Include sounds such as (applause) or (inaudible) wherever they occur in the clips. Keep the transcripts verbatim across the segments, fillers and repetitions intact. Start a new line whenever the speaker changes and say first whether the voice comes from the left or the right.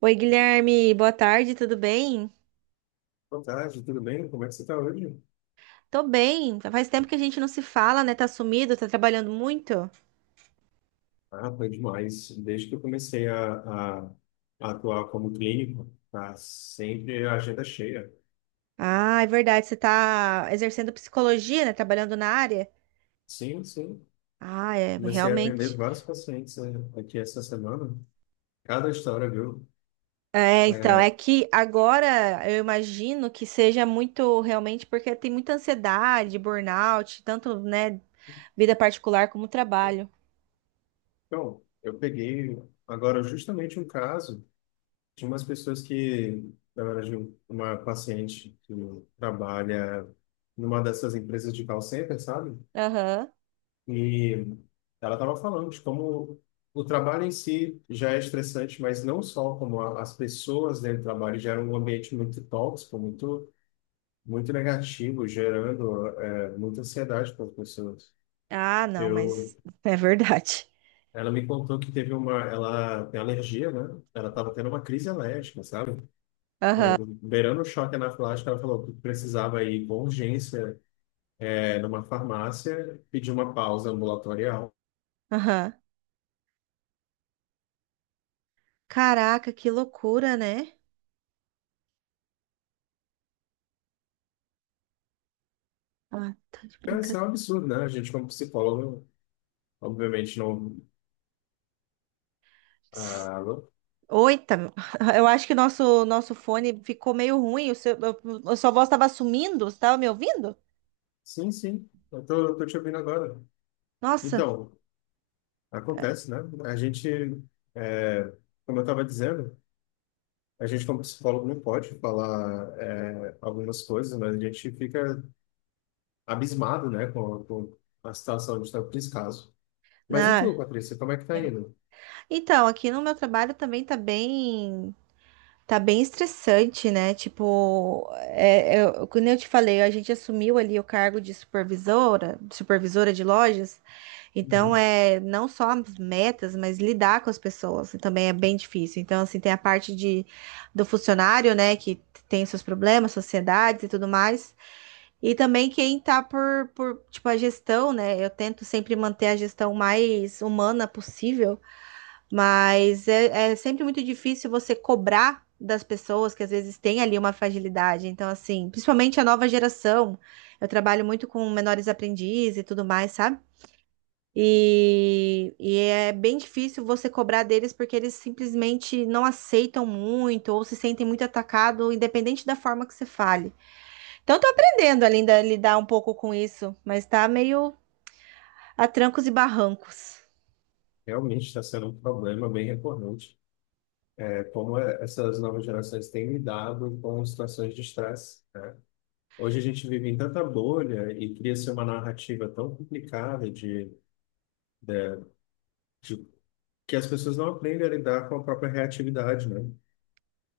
right: Oi, Guilherme, boa tarde, tudo bem?
left: Boa tarde, tudo bem? Como é que você está hoje?
right: Tô bem. Faz tempo que a gente não se fala, né? Tá sumido, tá trabalhando muito?
left: Ah, foi demais. Desde que eu comecei a, a- a atuar como clínico, tá sempre a agenda cheia.
right: Ah, é verdade, você tá exercendo psicologia, né? Trabalhando na área?
left: Sim, sim.
right: Ah, é,
left: Comecei a atender
right: realmente.
left: vários pacientes eh, aqui essa semana. Cada história, viu?
right: É, então, é
left: É,
right: que agora eu imagino que seja muito realmente porque tem muita ansiedade, burnout, tanto, né, vida particular como trabalho.
left: então, eu peguei agora justamente um caso de umas pessoas que, na verdade, um- uma paciente que trabalha numa dessas empresas de call center, sabe?
right: Aham.
left: E ela estava falando de como o trabalho em si já é estressante, mas não só como a, as pessoas dentro do trabalho geram um ambiente muito tóxico, muito, muito negativo, gerando é, muita ansiedade para as pessoas.
right: Ah, não,
left: Eu,
right: mas é verdade.
left: ela me contou que teve uma, ela tem alergia, né? Ela estava tendo uma crise alérgica, sabe? É,
right: Aham,
left: beirando o choque anafilático, ela falou que precisava ir com urgência, é, numa farmácia, pedir uma pausa ambulatorial.
right: aham. Caraca, que loucura, né? Ah, tá de
left: É, isso
right: brincadeira.
left: é um absurdo, né? A gente, como psicólogo, obviamente não. Ah, alô?
right: Oita, (laughs) eu acho que nosso nosso fone ficou meio ruim. O seu, a sua voz estava sumindo. Você estava me ouvindo?
left: Sim, sim. Eu tô, tô te ouvindo agora.
right: Nossa,
left: Então, acontece, né? A gente, é, como eu estava dizendo, a gente como psicólogo não pode falar é, algumas coisas, mas a gente fica abismado, né, com, com a situação de tanto descaso. Mas e
right: né?
left: tu, Patrícia, como é que tá
right: É.
left: indo?
right: Então, aqui no meu trabalho também tá bem. Tá bem estressante, né? Tipo, é, eu, como eu te falei, a gente assumiu ali o cargo de supervisora, supervisora de lojas. Então,
left: Uhum.
right: é não só as metas, mas lidar com as pessoas também é bem difícil. Então, assim, tem a parte de, do funcionário, né, que tem seus problemas, sociedades e tudo mais. E também quem tá por, por, tipo, a gestão, né? Eu tento sempre manter a gestão mais humana possível. Mas é, é sempre muito difícil você cobrar das pessoas que às vezes têm ali uma fragilidade. Então, assim, principalmente a nova geração, eu trabalho muito com menores aprendizes e tudo mais, sabe? E, e é bem difícil você cobrar deles porque eles simplesmente não aceitam muito ou se sentem muito atacado, independente da forma que você fale. Então, eu tô aprendendo ainda a lidar um pouco com isso, mas tá meio a trancos e barrancos.
left: Realmente está sendo um problema bem recorrente. É como é- essas novas gerações têm lidado com situações de estresse. Hoje a gente vive em tanta bolha e cria-se uma narrativa tão complicada de, de, de- que as pessoas não aprendem a lidar com a própria reatividade, né?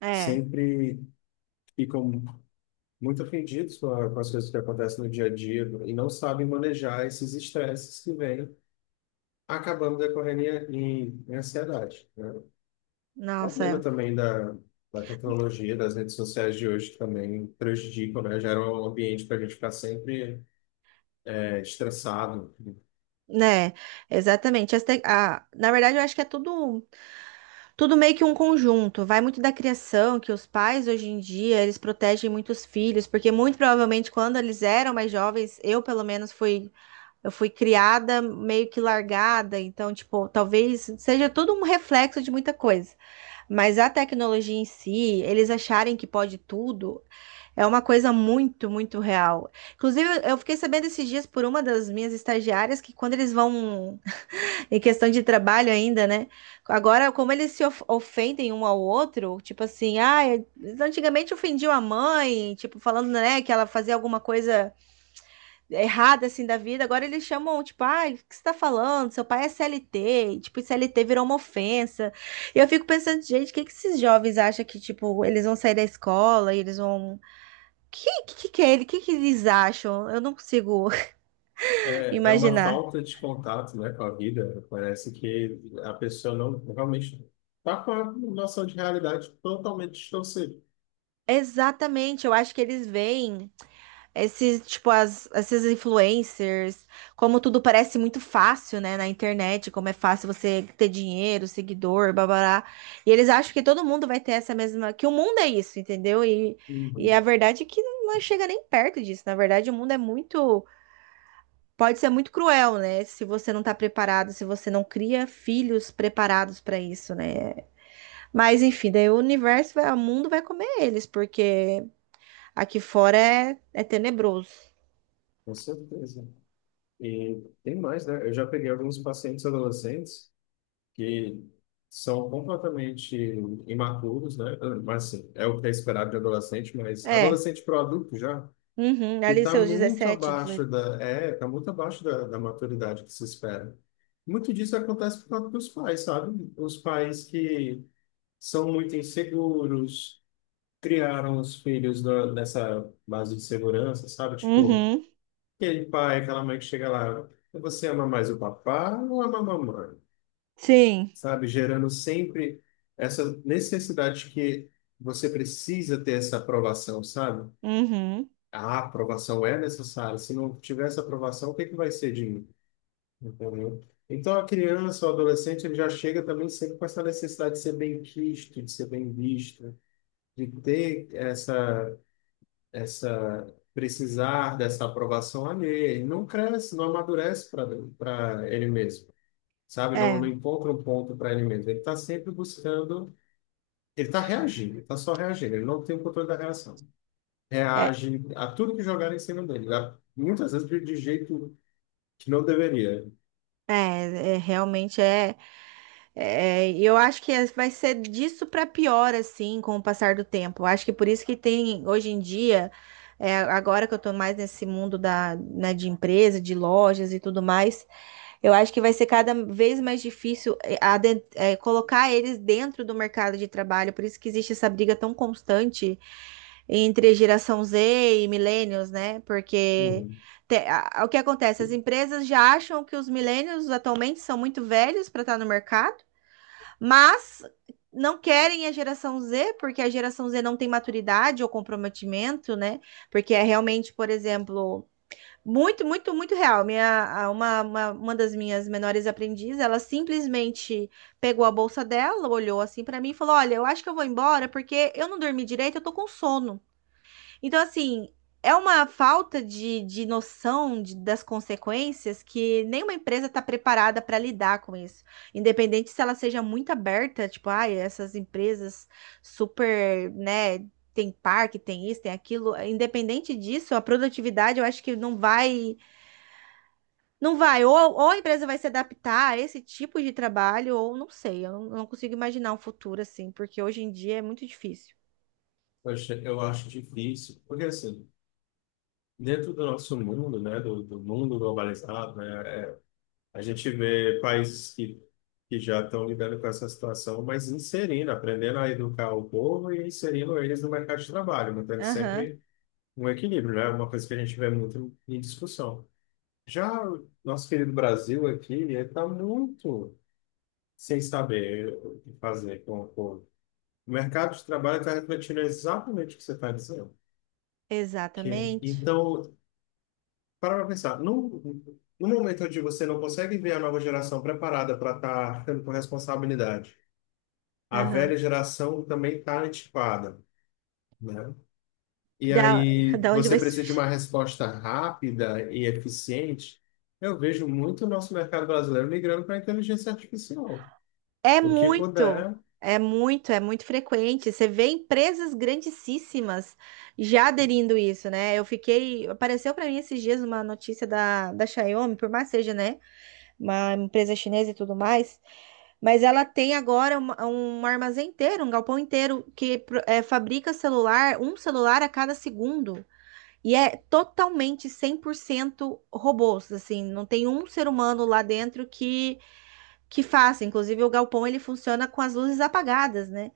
right: É,
left: Sempre ficam muito ofendidos com, a- com as coisas que acontecem no dia a dia e não sabem manejar esses estresses que vêm acabando decorrendo em, em, em ansiedade, né? O
right: nossa,
left: problema
right: é.
left: também da, da tecnologia, das redes sociais de hoje que também prejudicam, né? Gera um ambiente para a gente ficar sempre é, estressado.
right: Né, exatamente. As te- a- na verdade, eu acho que é tudo, tudo meio que um conjunto. Vai muito da criação, que os pais hoje em dia eles protegem muitos filhos, porque muito provavelmente quando eles eram mais jovens, eu pelo menos fui, eu fui criada meio que largada. Então, tipo, talvez seja tudo um reflexo de muita coisa. Mas a tecnologia em si, eles acharem que pode tudo, é uma coisa muito, muito real. Inclusive, eu fiquei sabendo esses dias por uma das minhas estagiárias que quando eles vão em questão de trabalho ainda, né? Agora, como eles se of- ofendem um ao outro, tipo assim, ah, é- eles antigamente ofendiam a mãe, tipo, falando, né, que ela fazia alguma coisa errada, assim, da vida, agora eles chamam, tipo, ah, o que você tá falando? Seu pai é C L T, e, tipo, C L T virou uma ofensa. E eu fico pensando, gente, o que que esses jovens acham que, tipo, eles vão sair da escola e eles vão... Que que, que é ele? O que que eles acham? Eu não consigo (laughs)
left: É, é uma
right: imaginar.
left: falta de contato, né, com a vida. Parece que a pessoa não realmente está com a noção de realidade totalmente distorcida.
right: Exatamente, eu acho que eles veem esses, tipo, as, esses influencers, como tudo parece muito fácil, né, na internet, como é fácil você ter dinheiro, seguidor, babará. E eles acham que todo mundo vai ter essa mesma, que o mundo é isso, entendeu? E,
left: Uhum,
right: e a verdade é que não chega nem perto disso. Na verdade, o mundo é muito, pode ser muito cruel, né, se você não tá preparado, se você não cria filhos preparados pra isso, né? Mas enfim, daí o universo, vai- o mundo vai comer eles, porque aqui fora é, é tenebroso.
left: com certeza. E tem mais, né? Eu já peguei alguns pacientes adolescentes que são completamente imaturos, né? Mas assim, é o que é esperado de adolescente, mas
right: É.
left: adolescente para adulto já.
right: Uhum,
left: Que
right: ali
left: está
right: seus
left: muito
right: dezessete,
left: abaixo
right: dezoito.
left: da, é, tá muito abaixo da, da maturidade que se espera. Muito disso acontece por causa dos pais, sabe? Os pais que são muito inseguros, criaram os filhos na- nessa base de segurança, sabe? Tipo,
right: Uhum,
left: aquele pai, aquela mãe que chega lá, você ama mais o papá ou ama a mamãe?
right: sim.
left: Sabe? Gerando sempre essa necessidade de que você precisa ter essa aprovação, sabe?
right: Uhum.
left: A aprovação é necessária. Se não tiver essa aprovação, o que é que vai ser de mim? Entendeu? Então, a criança, o adolescente, ele já chega também sempre com essa necessidade de ser bem quisto, de ser bem visto, de ter essa, essa, precisar dessa aprovação ali. Ele não cresce, não amadurece para para ele mesmo, sabe? Não, não
right: É,
left: encontra um ponto para ele mesmo. Ele está sempre buscando, ele está reagindo, está só reagindo, ele não tem o controle da reação.
right: é,
left: Reage a tudo que jogaram em cima dele, né? Muitas vezes de de jeito que não deveria.
right: é, é, realmente é, é. e Eu acho que é, vai ser disso para pior, assim, com o passar do tempo. Eu acho que por isso que tem, hoje em dia, é, agora que eu tô mais nesse mundo da, né, de empresa, de lojas e tudo mais, eu acho que vai ser cada vez mais difícil é, aden- é, colocar eles dentro do mercado de trabalho. Por isso que existe essa briga tão constante entre geração Z e millennials, né? Porque
left: Uhum.
right: te- a- o que acontece? As empresas já acham que os millennials atualmente são muito velhos para estar no mercado, mas não querem a geração Z, porque a geração Z não tem maturidade ou comprometimento, né? Porque é realmente, por exemplo, muito, muito, muito real. Minha, a- uma, uma, uma das minhas menores aprendizes, ela simplesmente pegou a bolsa dela, olhou assim para mim e falou: Olha, eu acho que eu vou embora porque eu não dormi direito, eu tô com sono. Então, assim, é uma falta de, de noção de- das consequências que nenhuma empresa está preparada para lidar com isso. Independente se ela seja muito aberta, tipo, ai, essas empresas super, né, tem parque, tem isso, tem aquilo. Independente disso, a produtividade eu acho que não vai, não vai. Ou, ou a empresa vai se adaptar a esse tipo de trabalho, ou não sei, eu não, não consigo imaginar um futuro assim, porque hoje em dia é muito difícil.
left: Eu acho, eu acho difícil, porque assim, dentro do nosso mundo, né, do, do mundo globalizado, né, a gente vê países que, que já estão lidando com essa situação, mas inserindo, aprendendo a educar o povo e inserindo eles no mercado de trabalho, mantendo
right: Aham,
left: sempre um equilíbrio, né, uma coisa que a gente vê muito em discussão. Já o nosso querido Brasil aqui, ele está muito sem saber o que fazer com o povo. O mercado de trabalho está refletindo exatamente o que você está dizendo. Que,
right: exatamente.
left: então, para pra pensar, no, no momento onde você não consegue ver a nova geração preparada para estar tendo com responsabilidade, a
right: Aham.
left: velha geração também está antiquada, né? E
right: Da,
left: aí
right: da onde
left: você
right: vai
left: precisa de
right: surgir?
left: uma resposta rápida e eficiente. Eu vejo muito o nosso mercado brasileiro migrando para a inteligência artificial.
right: É
left: O que
right: muito,
left: puder.
right: é muito, é muito frequente. Você vê empresas grandíssimas já aderindo isso, né? Eu fiquei, apareceu para mim esses dias uma notícia da, da Xiaomi, por mais seja, né, uma empresa chinesa e tudo mais, mas ela tem agora uma- um armazém inteiro, um galpão inteiro que pro- é, fabrica celular, um celular a cada segundo. E é totalmente cem por cento robôs, assim, não tem um ser humano lá dentro que que faça. Inclusive, o galpão ele funciona com as luzes apagadas, né?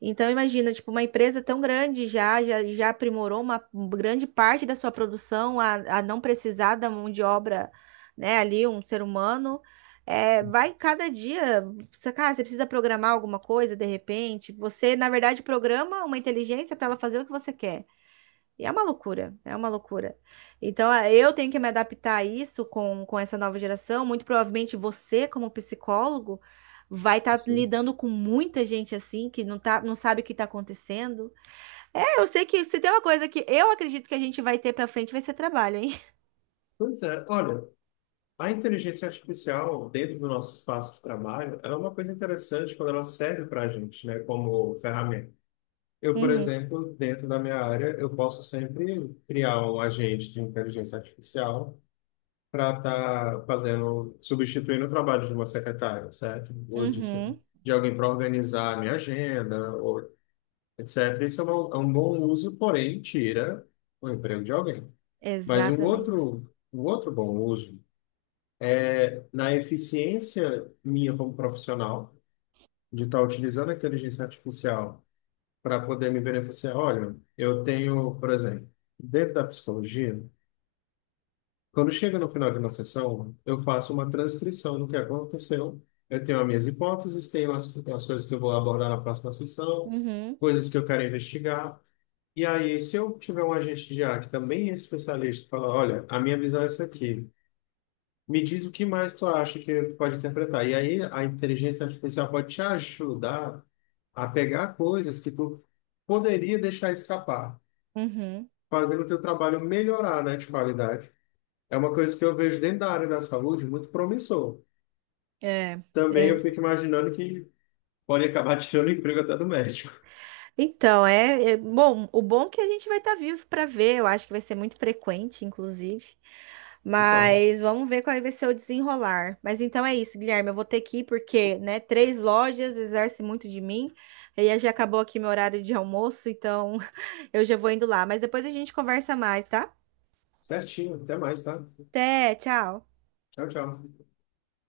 right: Então, imagina, tipo, uma empresa tão grande já, já, já aprimorou uma grande parte da sua produção a, a não precisar da mão de obra, né? Ali, um ser humano. É, vai cada dia, você, cara, você precisa programar alguma coisa de repente. Você, na verdade, programa uma inteligência para ela fazer o que você quer. E é uma loucura, é uma loucura. Então, eh, eu tenho que me adaptar a isso com, com essa nova geração. Muito provavelmente você, como psicólogo, vai estar
left: Sim.
right: lidando com muita gente assim que não tá, não sabe o que está acontecendo. É, eu sei que se tem uma coisa que eu acredito que a gente vai ter para frente vai ser trabalho, hein? (laughs)
left: Pois é, olha, a inteligência artificial dentro do nosso espaço de trabalho é uma coisa interessante quando ela serve para a gente, né, como ferramenta. Eu, por
right: Uhum,
left: exemplo, dentro da minha área, eu posso sempre criar um agente de inteligência artificial para estar fazendo, substituindo o trabalho de uma secretária, certo? Ou de,
right: uhum,
left: de alguém para organizar a minha agenda, ou etcétera. Isso é um, é um bom uso, porém, tira o emprego de alguém. Mas um
right: exatamente.
left: outro, um outro bom uso na eficiência minha como profissional, de estar utilizando a inteligência artificial para poder me beneficiar. Olha, eu tenho, por exemplo, dentro da psicologia, quando chega no final de uma sessão, eu faço uma transcrição do que aconteceu. Eu tenho as minhas hipóteses, tenho as, as coisas que eu vou abordar na próxima sessão,
right: Uhum,
left: coisas que eu quero investigar. E aí, se eu tiver um agente de I A que também é especialista, fala, olha, a minha visão é essa aqui. Me diz o que mais tu acha que tu pode interpretar. E aí a inteligência artificial pode te ajudar a pegar coisas que tu poderia deixar escapar,
right: uhum.
left: fazendo o teu trabalho melhorar, né, de qualidade. É uma coisa que eu vejo dentro da área da saúde muito promissor.
right: É,
left: Também eu
right: é.
left: fico imaginando que pode acabar (laughs) tirando o emprego até do médico.
right: Então, é, é- bom. O bom é que a gente vai estar vivo para ver. Eu acho que vai ser muito frequente, inclusive.
left: Não pode.
right: Mas vamos ver qual vai ser o desenrolar. Mas então é isso, Guilherme. Eu vou ter que ir porque, né, três lojas exercem muito de mim. E aí já acabou aqui meu horário de almoço, então (laughs) eu já vou indo lá. Mas depois a gente conversa mais, tá?
left: Certinho, até mais, tá?
right: Até, tchau.
left: Tchau, tchau.